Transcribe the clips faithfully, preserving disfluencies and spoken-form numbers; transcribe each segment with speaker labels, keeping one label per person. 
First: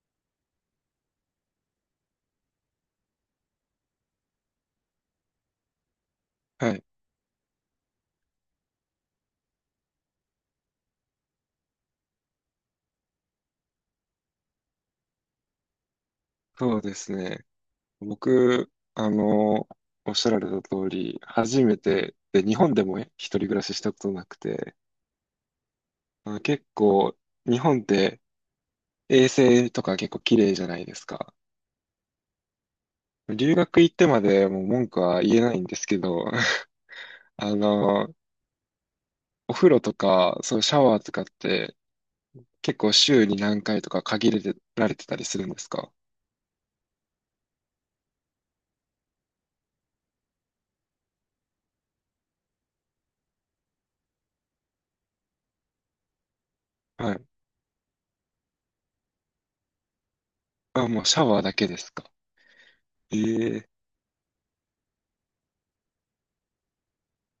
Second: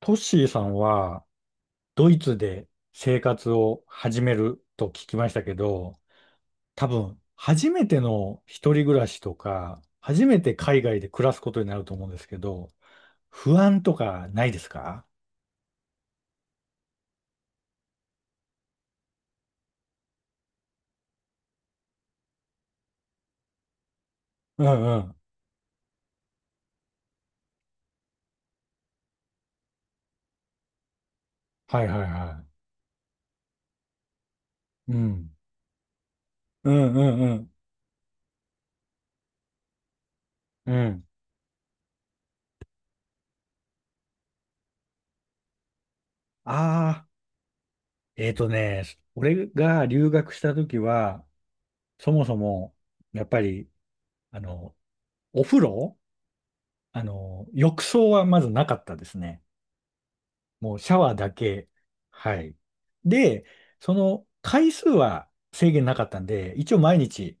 Speaker 1: トッシーさんはドイツで生活を始めると聞きましたけど、
Speaker 2: はい、
Speaker 1: 多分初めての一人暮らしとか、初めて海外で暮らすことになると思うんですけど、不安とかないですか？
Speaker 2: そうですね。僕、あの、おっしゃられた通り、初めて、で、日本でもね一人暮らししたことなく
Speaker 1: う
Speaker 2: て、
Speaker 1: んうん。
Speaker 2: まあ、結構、日本って衛生とか結構綺麗じゃないですか。
Speaker 1: はいはいは
Speaker 2: 留学行ってまでもう文
Speaker 1: い。う
Speaker 2: 句は
Speaker 1: ん。
Speaker 2: 言えないんですけど、
Speaker 1: うんうんう ん。
Speaker 2: あの、お風呂とか、そう、
Speaker 1: う
Speaker 2: シャワー
Speaker 1: ん。
Speaker 2: とかって結構週に何回とか限られてたりするんですか？
Speaker 1: ああ、えっとね、俺が留学した時は、そもそも、やっぱり、あの、お風呂、あ
Speaker 2: はい。
Speaker 1: の、浴槽はまずなかったですね。もう
Speaker 2: あ、
Speaker 1: シャ
Speaker 2: もう
Speaker 1: ワー
Speaker 2: シャ
Speaker 1: だ
Speaker 2: ワーだけ
Speaker 1: け。
Speaker 2: ですか。
Speaker 1: はい。で、
Speaker 2: ええ。
Speaker 1: その回数は制限なかったんで、一応毎日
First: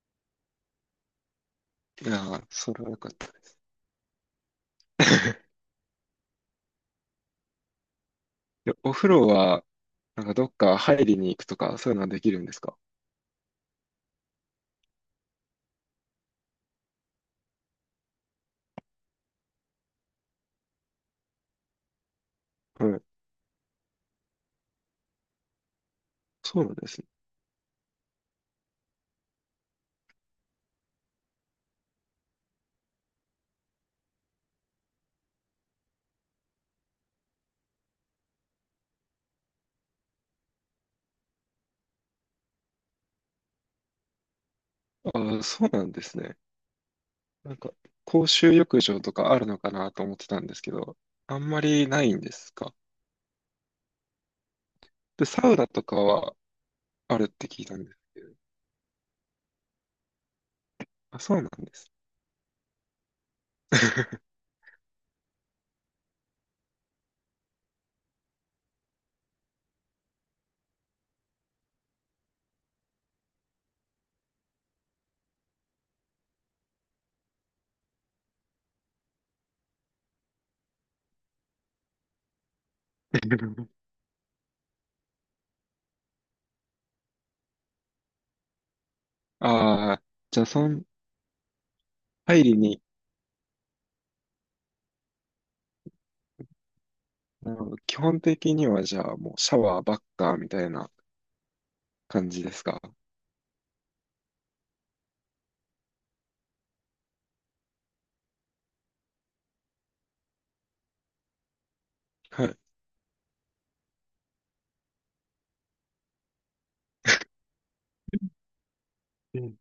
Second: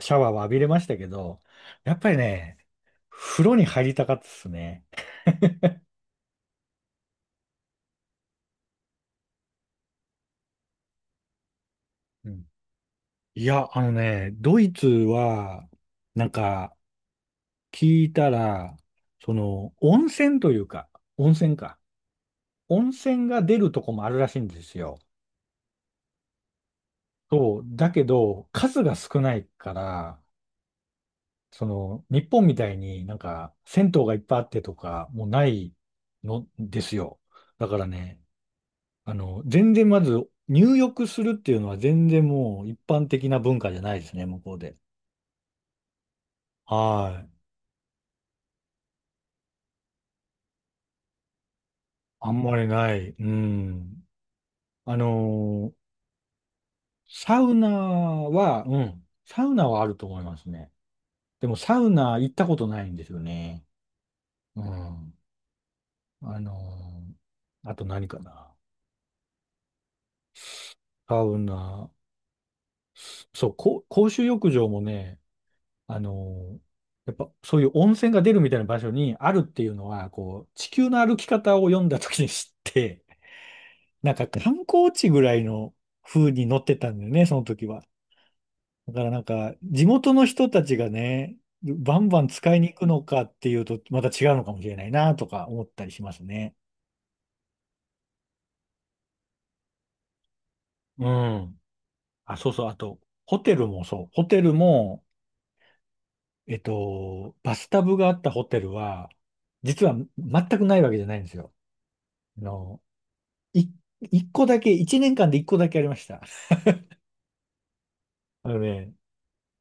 Speaker 1: シャワーは浴びれましたけど、やっ
Speaker 2: い
Speaker 1: ぱり
Speaker 2: やー、
Speaker 1: ね、
Speaker 2: それはよかった。
Speaker 1: 風呂に入りたかったですね。
Speaker 2: でお風呂は、なんかどっか入りに行くとか、そういうのはでき
Speaker 1: う
Speaker 2: るん
Speaker 1: ん。
Speaker 2: ですか？
Speaker 1: いや、あのね、ドイツは、なんか、聞いたら、その、温泉というか、温泉か。温
Speaker 2: はい。
Speaker 1: 泉が出るとこもあるらしいんですよ。
Speaker 2: そうなんですね。
Speaker 1: そう。だけど、数が少ないから、その、日本みたいになんか、銭湯がいっぱいあってとか、もうないのですよ。だからね、あの、全然まず、入浴するっていうのは全然もう一般的な文化じゃないですね、向こうで。
Speaker 2: ああ、そうなんですね。
Speaker 1: はい。
Speaker 2: なんか、公衆浴場とかあるのかなと思ってたんですけど、あんまりないん
Speaker 1: あ
Speaker 2: で
Speaker 1: ん
Speaker 2: す
Speaker 1: まり
Speaker 2: か？
Speaker 1: ない。うん。あ
Speaker 2: で、サウナ
Speaker 1: のー
Speaker 2: とかはあるっ
Speaker 1: サ
Speaker 2: て
Speaker 1: ウ
Speaker 2: 聞い
Speaker 1: ナ
Speaker 2: たんです。
Speaker 1: は、うん。サウナはあると思いますね。
Speaker 2: あ、そうな
Speaker 1: でも
Speaker 2: んで
Speaker 1: サウ
Speaker 2: す。
Speaker 1: ナ行ったことないんですよね。うん。あのーあと何かな。サウナ。そう、こ公衆浴場もね、あの、やっぱそういう温泉が出るみたいな場所にあるっていうのは、こう、地球の歩き方を読んだ時に知って、なんか観光地ぐらいの風に乗ってたんだよね、その時は。だからなんか、地
Speaker 2: ああ、
Speaker 1: 元の
Speaker 2: じゃあ、
Speaker 1: 人た
Speaker 2: そ
Speaker 1: ち
Speaker 2: の、
Speaker 1: がね、バンバン
Speaker 2: 入
Speaker 1: 使
Speaker 2: り
Speaker 1: いに行
Speaker 2: に、
Speaker 1: くのかっていうと、また違うのかもしれないなとか思ったりしますね。
Speaker 2: もう基本的にはじゃあもうシャワーばっかみたいな
Speaker 1: うん。
Speaker 2: 感
Speaker 1: あ、
Speaker 2: じ
Speaker 1: そう
Speaker 2: です
Speaker 1: そう。あ
Speaker 2: か？
Speaker 1: と、ホテルもそう。ホテルも、えっと、バスタブがあったホテルは、実は全くないわけじゃないんですよ。あ
Speaker 2: は
Speaker 1: のい、一個だけ、一年間で一個だけありました。あのね、
Speaker 2: い。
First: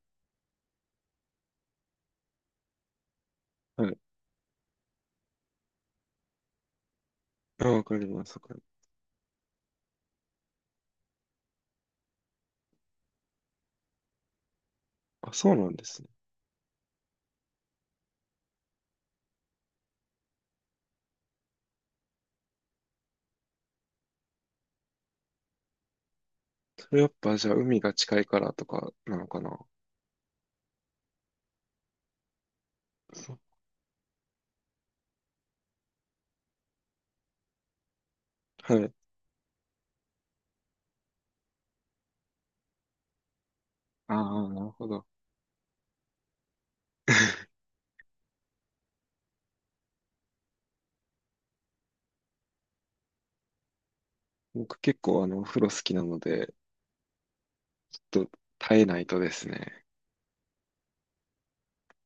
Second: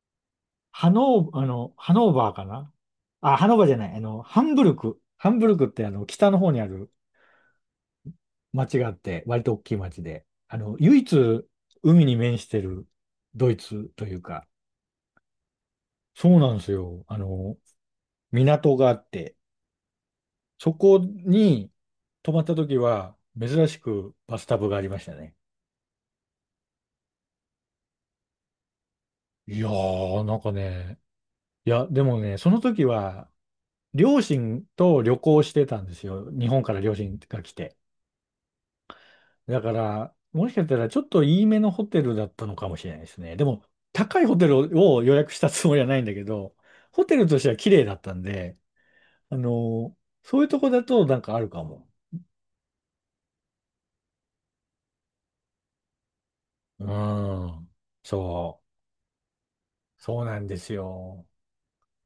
Speaker 1: ハノー、あの、ハノーバーかな。あ、ハノーバーじゃ
Speaker 2: は
Speaker 1: ない、
Speaker 2: い。
Speaker 1: あの、ハンブルク。ハンブルクってあの、北の方にある
Speaker 2: あ、わかります。わかりま
Speaker 1: 町があ
Speaker 2: す。
Speaker 1: って、割と大きい町で、あの、唯一海に面してるドイツというか、
Speaker 2: あ、そうなんですね。
Speaker 1: そうなんですよ。あの、港があって、そこに泊まった時は、珍しくバスタブがありましたね。
Speaker 2: それやっぱじゃあ海が近いからとかなのかな。
Speaker 1: いやー、なんかね、いや、でもね、その時は、
Speaker 2: そう。
Speaker 1: 両親と旅行してたんですよ。日本から両親が来て。
Speaker 2: はい。
Speaker 1: だから、もしかしたらちょっといいめのホテルだったのかもしれないですね。でも、
Speaker 2: あ
Speaker 1: 高いホテ
Speaker 2: あ、なる
Speaker 1: ル
Speaker 2: ほ
Speaker 1: を
Speaker 2: ど。
Speaker 1: 予約したつもりはないんだけど、ホテルとしては 綺麗だったんで、あの、そういうとこだとなんかあるかも。
Speaker 2: 僕結構あの、お風呂好きなので、
Speaker 1: うん。
Speaker 2: と、
Speaker 1: そ
Speaker 2: 耐えないとですね。
Speaker 1: う。そうなんですよ。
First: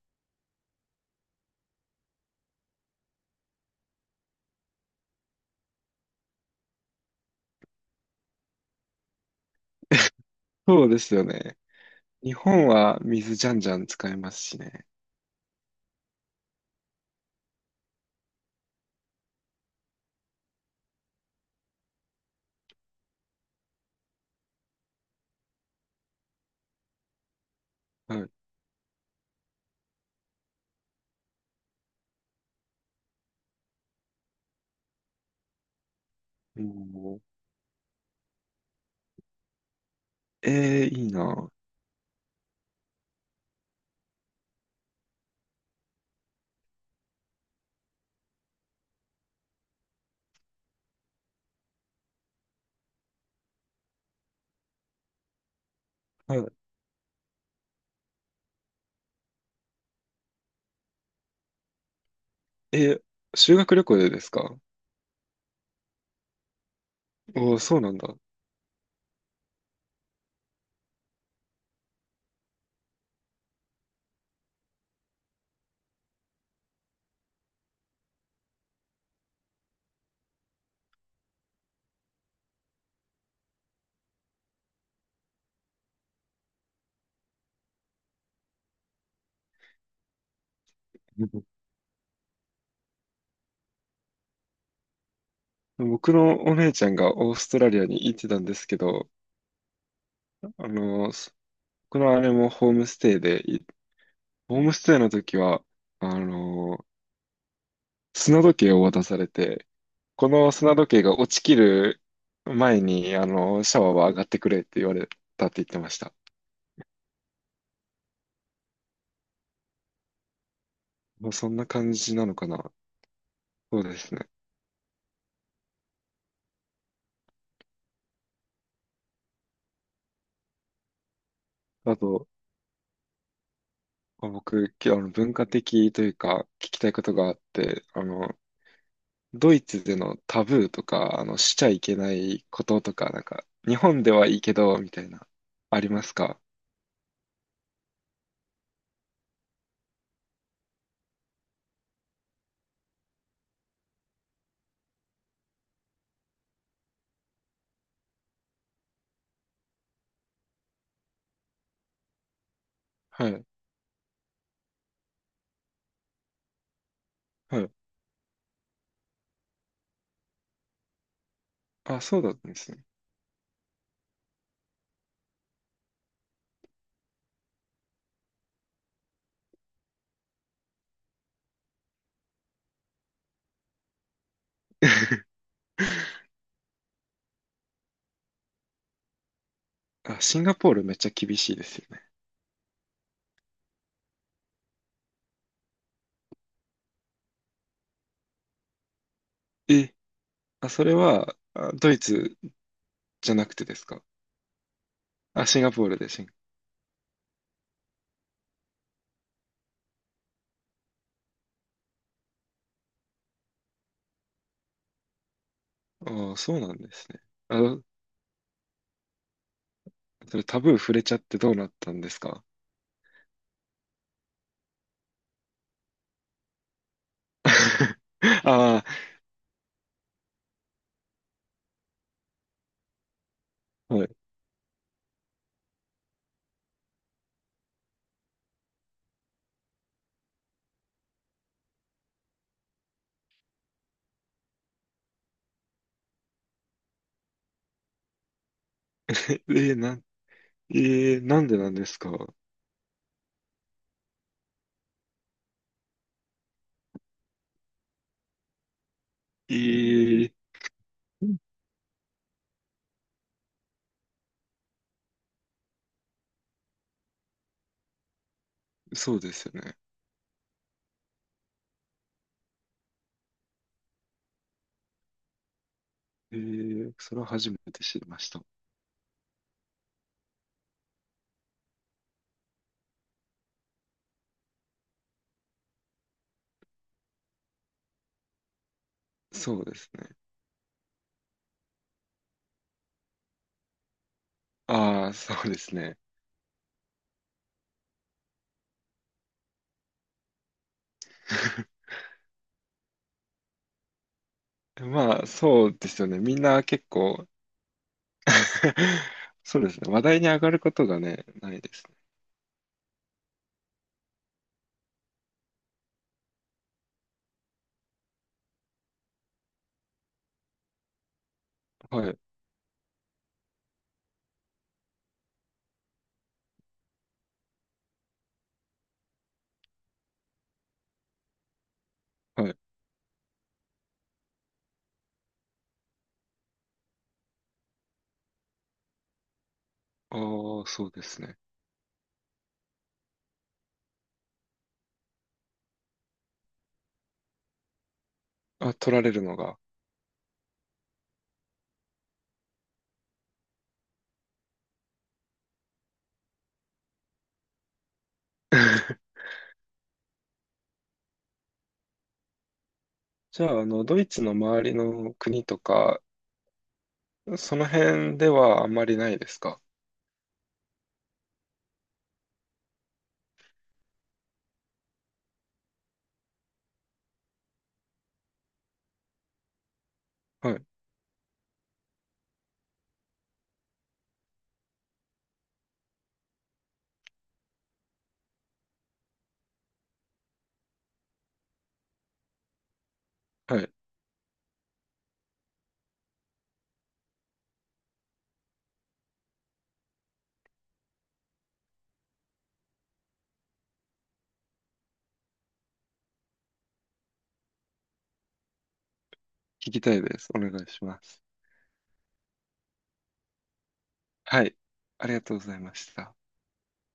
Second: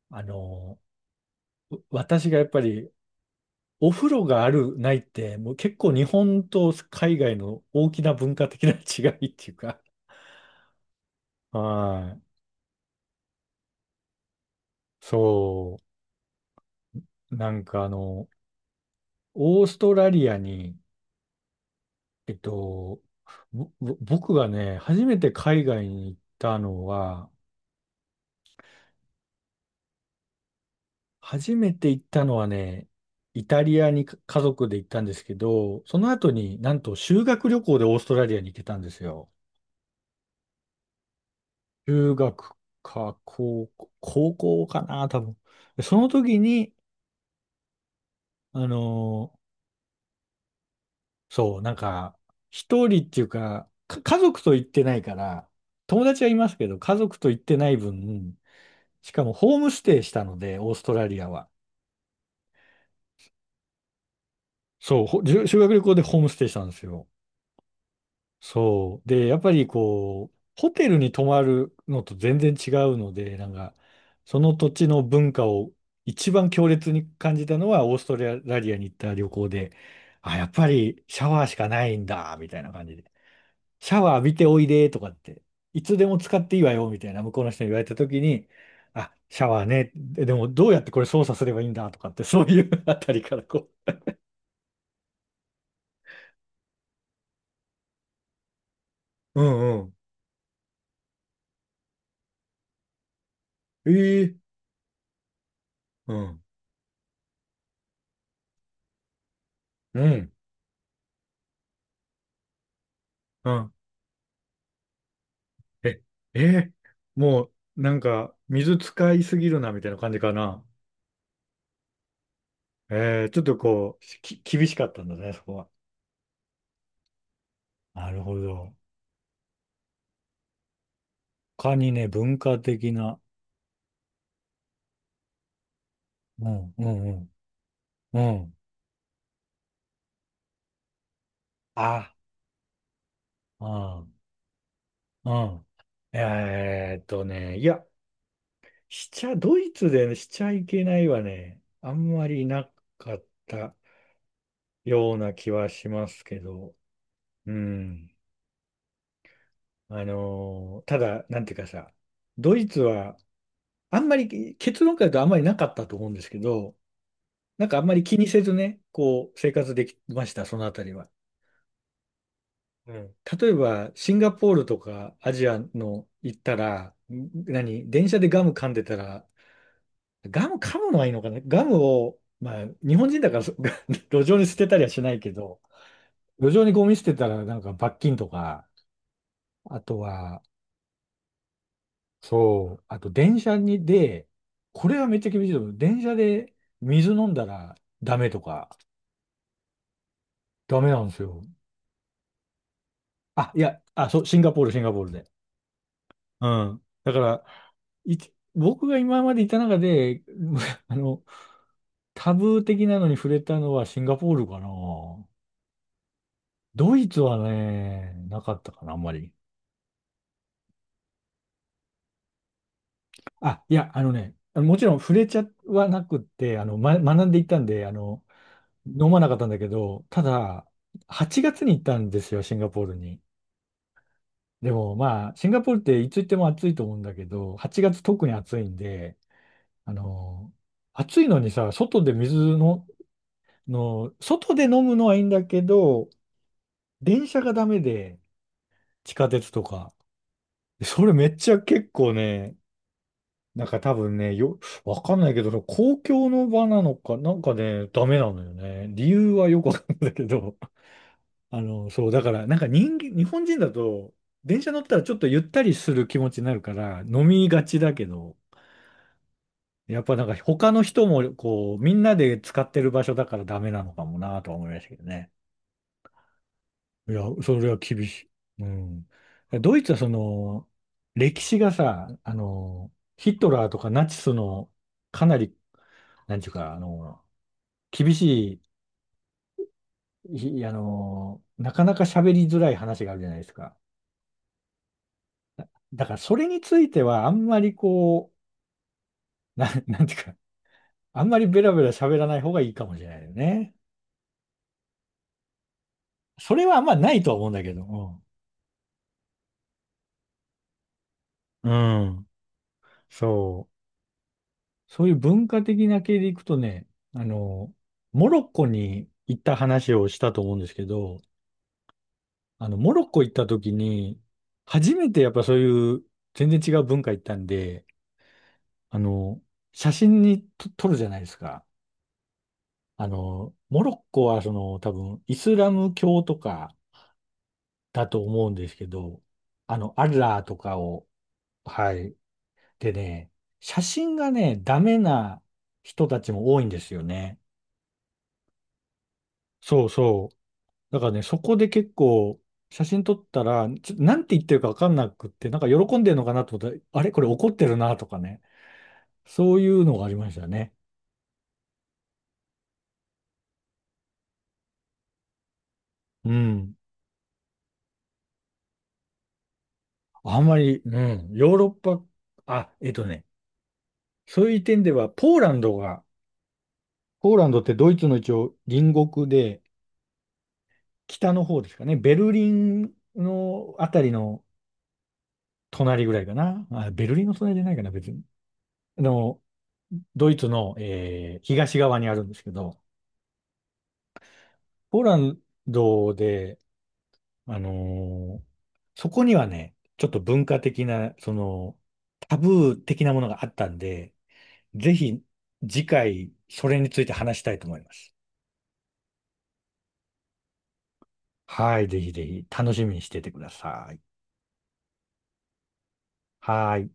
Speaker 1: あの、う私がやっぱりお風呂がある、ないって、もう結構日本と海外の大きな文化的な違いっていうか、
Speaker 2: そうですよね。
Speaker 1: はい。
Speaker 2: 日本は水じゃんじゃん使えますしね。
Speaker 1: そう、なんかあの、オーストラリアに、えっと、ぼぼ僕がね、初めて海外に行ったのは、
Speaker 2: はい。
Speaker 1: 初めて行ったのはね、イタリアにか家族で行ったんですけど、その後に
Speaker 2: お
Speaker 1: なんと
Speaker 2: ー。
Speaker 1: 修学旅行でオーストラリアに行ってたんですよ。
Speaker 2: えー、いいな。
Speaker 1: 中学か高校、高校かな、多分。でその時に、あのそう、なんか、一人っていうか、か、家族と行ってないから、友達はい
Speaker 2: はい。
Speaker 1: ますけど、家族と行ってない分、しかもホームステイしたので、オーストラリアは。
Speaker 2: えー、修学旅行でですか？
Speaker 1: そう、ほ修修学旅行でホームステイしたんですよ。
Speaker 2: おおー、そうなんだ。
Speaker 1: そう。で、やっぱりこう、ホテルに泊まるのと全然違うので、なんか、その土地の文化を一番強烈に感じたのは、オーストラリアに行った旅行で、あ、やっぱりシャワーしかないんだ、みたいな感じで。シャワー浴びておいでとかって、いつでも使っていいわよみたいな向こうの人に言われた時に、あ、シャワーね、ででもどうやってこれ操
Speaker 2: う
Speaker 1: 作す
Speaker 2: ん。
Speaker 1: ればいいんだとかって、そういう あたりから、こ
Speaker 2: 僕のお姉ちゃんがオーストラリアに行ってたんですけど、
Speaker 1: う、うんうん、
Speaker 2: あの、僕のあれもホームステイで、い
Speaker 1: ええ、
Speaker 2: ホームステイの時は、
Speaker 1: う
Speaker 2: あ
Speaker 1: ん、
Speaker 2: の、砂時計を渡されて、
Speaker 1: う
Speaker 2: こ
Speaker 1: ん、
Speaker 2: の砂時計が落ちきる前に、あ
Speaker 1: う
Speaker 2: の、
Speaker 1: ん、
Speaker 2: シャワーは上がってくれって言われたって言ってまし
Speaker 1: え、
Speaker 2: た。
Speaker 1: ええ。もうなんか水使いすぎるなみたいな感じかな。
Speaker 2: もうそんな感じなのかな。
Speaker 1: ええ、ちょっと
Speaker 2: そうで
Speaker 1: こ
Speaker 2: す
Speaker 1: う、
Speaker 2: ね。
Speaker 1: き、厳しかったんだね、そこは。なるほど。他に
Speaker 2: あ
Speaker 1: ね、
Speaker 2: と、
Speaker 1: 文化的な、
Speaker 2: まあ僕、きあの、文化的というか、
Speaker 1: う
Speaker 2: 聞
Speaker 1: ん、
Speaker 2: き
Speaker 1: う
Speaker 2: たいこ
Speaker 1: ん、う
Speaker 2: とがあって、あ
Speaker 1: ん、う
Speaker 2: の、
Speaker 1: ん、
Speaker 2: ドイツでのタブーとか、あの、しちゃいけ
Speaker 1: あ、
Speaker 2: ないこととか、なんか、日
Speaker 1: あ
Speaker 2: 本で
Speaker 1: あ。
Speaker 2: はいいけど、みたいな、
Speaker 1: うん。
Speaker 2: ありますか？
Speaker 1: えーっとね、いや、しちゃ、ドイツでねしちゃいけないはね、あんまりなかったような気はしますけど、うん。あのーただ、なんていうかさ、ドイツは、
Speaker 2: はい。
Speaker 1: あんまり、結論から言うとあんまりなかったと思うんですけど、
Speaker 2: は
Speaker 1: なん
Speaker 2: い。
Speaker 1: かあんまり気にせずね、こう、生活できました、そのあたりは。
Speaker 2: あ、そうだったんですね。
Speaker 1: うん。例えば、シンガポールとかアジアの行ったら、ん何、電車でガム噛んでたら、ガム噛むのはいいのかな。ガムを、まあ、日本人だからそ 路上に捨てたりはしないけど、路上にゴミ捨てたらなんか罰金とか、あと
Speaker 2: あ、シ
Speaker 1: は、
Speaker 2: ンガポールめっちゃ厳しいですよね。
Speaker 1: そう、あと電車にで、これはめっちゃ厳しいと思う。電車で水飲んだらダメとか、
Speaker 2: え、あ、
Speaker 1: ダ
Speaker 2: そ
Speaker 1: メ
Speaker 2: れ
Speaker 1: なんです
Speaker 2: は、
Speaker 1: よ。
Speaker 2: あドイツじゃな
Speaker 1: あ、
Speaker 2: く
Speaker 1: い
Speaker 2: てで
Speaker 1: や、
Speaker 2: すか？
Speaker 1: あ、そう、シンガポール、シンガポールで。
Speaker 2: あ、シンガポールでシン、
Speaker 1: うん。だから、いち僕が今までいた中で、あの、タブー的なのに触れたのはシンガポールかな。
Speaker 2: ああ、そうなんで
Speaker 1: ドイ
Speaker 2: すね。
Speaker 1: ツは
Speaker 2: あ、
Speaker 1: ね、なかったかな、あんまり。
Speaker 2: それタブー触れちゃってどうなったんですか？
Speaker 1: あ、いや、あのね、もちろん触れちゃはなくって、あの、ま、学んでいったんで、あの、
Speaker 2: あ
Speaker 1: 飲まなかったんだけど、ただ、はちがつに行ったんですよ、シンガポールに。
Speaker 2: あ、はい。
Speaker 1: でも、まあ、シンガポールっていつ行っても暑いと思うんだけど、はちがつ特に暑いんで、あの、暑いのにさ、外で水の、の、外で飲むのはいいんだけど、電車がダメで、
Speaker 2: え
Speaker 1: 地下鉄と
Speaker 2: ー、
Speaker 1: か。
Speaker 2: なん、え
Speaker 1: それ
Speaker 2: ー
Speaker 1: めっ
Speaker 2: なん
Speaker 1: ち
Speaker 2: で
Speaker 1: ゃ
Speaker 2: なんで
Speaker 1: 結
Speaker 2: す
Speaker 1: 構
Speaker 2: か？
Speaker 1: ね、なんか多分ね、よ、わかんないけど、その公共の場なのか、なんかね、ダメなのよね。理由は
Speaker 2: え
Speaker 1: よくわかんないけ
Speaker 2: ー。
Speaker 1: ど、あの、そう、だから、なんか人間、日本人だと、電車乗ったらちょっとゆったりする気持ちになるから、飲みがちだけど、
Speaker 2: そうですよね。
Speaker 1: やっぱなんか他の人も、こう、みんなで使ってる場所だからダメなのかもなとは思いましたけどね。
Speaker 2: えー
Speaker 1: い
Speaker 2: そ
Speaker 1: や、
Speaker 2: れは初
Speaker 1: そ
Speaker 2: め
Speaker 1: れは
Speaker 2: て知
Speaker 1: 厳
Speaker 2: りま
Speaker 1: しい。
Speaker 2: した。
Speaker 1: うん。ドイツはその、歴史がさ、あの、ヒトラーとかナチスの、かなり、なんていうか、あの、厳し
Speaker 2: そうですね。
Speaker 1: い、ひあの、なかなか喋りづらい話があるじゃないですか。
Speaker 2: ああ、そうですね。
Speaker 1: だからそれについてはあんまりこう、な、なんていうか、あんまりベラベ ラ喋らない方がいいかもしれないよね。
Speaker 2: まあ、そうですよね。みん
Speaker 1: そ
Speaker 2: な
Speaker 1: れはあん
Speaker 2: 結
Speaker 1: まない
Speaker 2: 構、
Speaker 1: とは思うんだけど、
Speaker 2: そうですね。話題に上がることがね、ない
Speaker 1: う
Speaker 2: で
Speaker 1: ん。
Speaker 2: すね。
Speaker 1: うん。そう。そういう文化的な系でいくとね、あの、モロッコに行った話をしたと思うんですけど、
Speaker 2: はい。
Speaker 1: あの、モロッコ行った時に、初めてやっぱそういう全然違う文化行ったんで、あの、写真にと撮るじゃないですか。
Speaker 2: はい。
Speaker 1: あの、モロッコはその多分イスラム教とかだと思うんですけど、あの、アッ
Speaker 2: あ
Speaker 1: ラーと
Speaker 2: あ、
Speaker 1: か
Speaker 2: そうで
Speaker 1: を、
Speaker 2: すね。
Speaker 1: はい。でね、写真がね、ダメな人たちも多いんですよね。
Speaker 2: あ、取られるのが。
Speaker 1: そうそう。だからね、そこで結構写真撮ったら、ちょ、なんて言ってるかわかんなくって、なんか喜んでるのかなと思ったら、あれこれ怒ってるなとかね。そういうのがありましたね。
Speaker 2: じゃあ、あの、ドイツの周りの国とか、
Speaker 1: うん。
Speaker 2: その辺ではあんまりないですか？
Speaker 1: あんまり、うん、ヨーロッパ、あ、えっとね、そういう点では、ポーランドが、ポーランドってドイツの一応隣国で、
Speaker 2: はい。
Speaker 1: 北の方ですかね、ベルリンのあたりの隣ぐらいかな。あ、ベルリンの隣じゃないかな、別に。あの、ドイツの、えー東側にあるんですけど、
Speaker 2: はい。
Speaker 1: ポーランドで、あのーそこにはね、ちょっと文化的な、その、タブー的なものがあったんで、ぜひ次回、それについて話したいと思います。
Speaker 2: 聞きたいです。お願いします。
Speaker 1: はい、ぜひぜひ楽しみにしててください。
Speaker 2: はい。ありがとうございました。
Speaker 1: はい。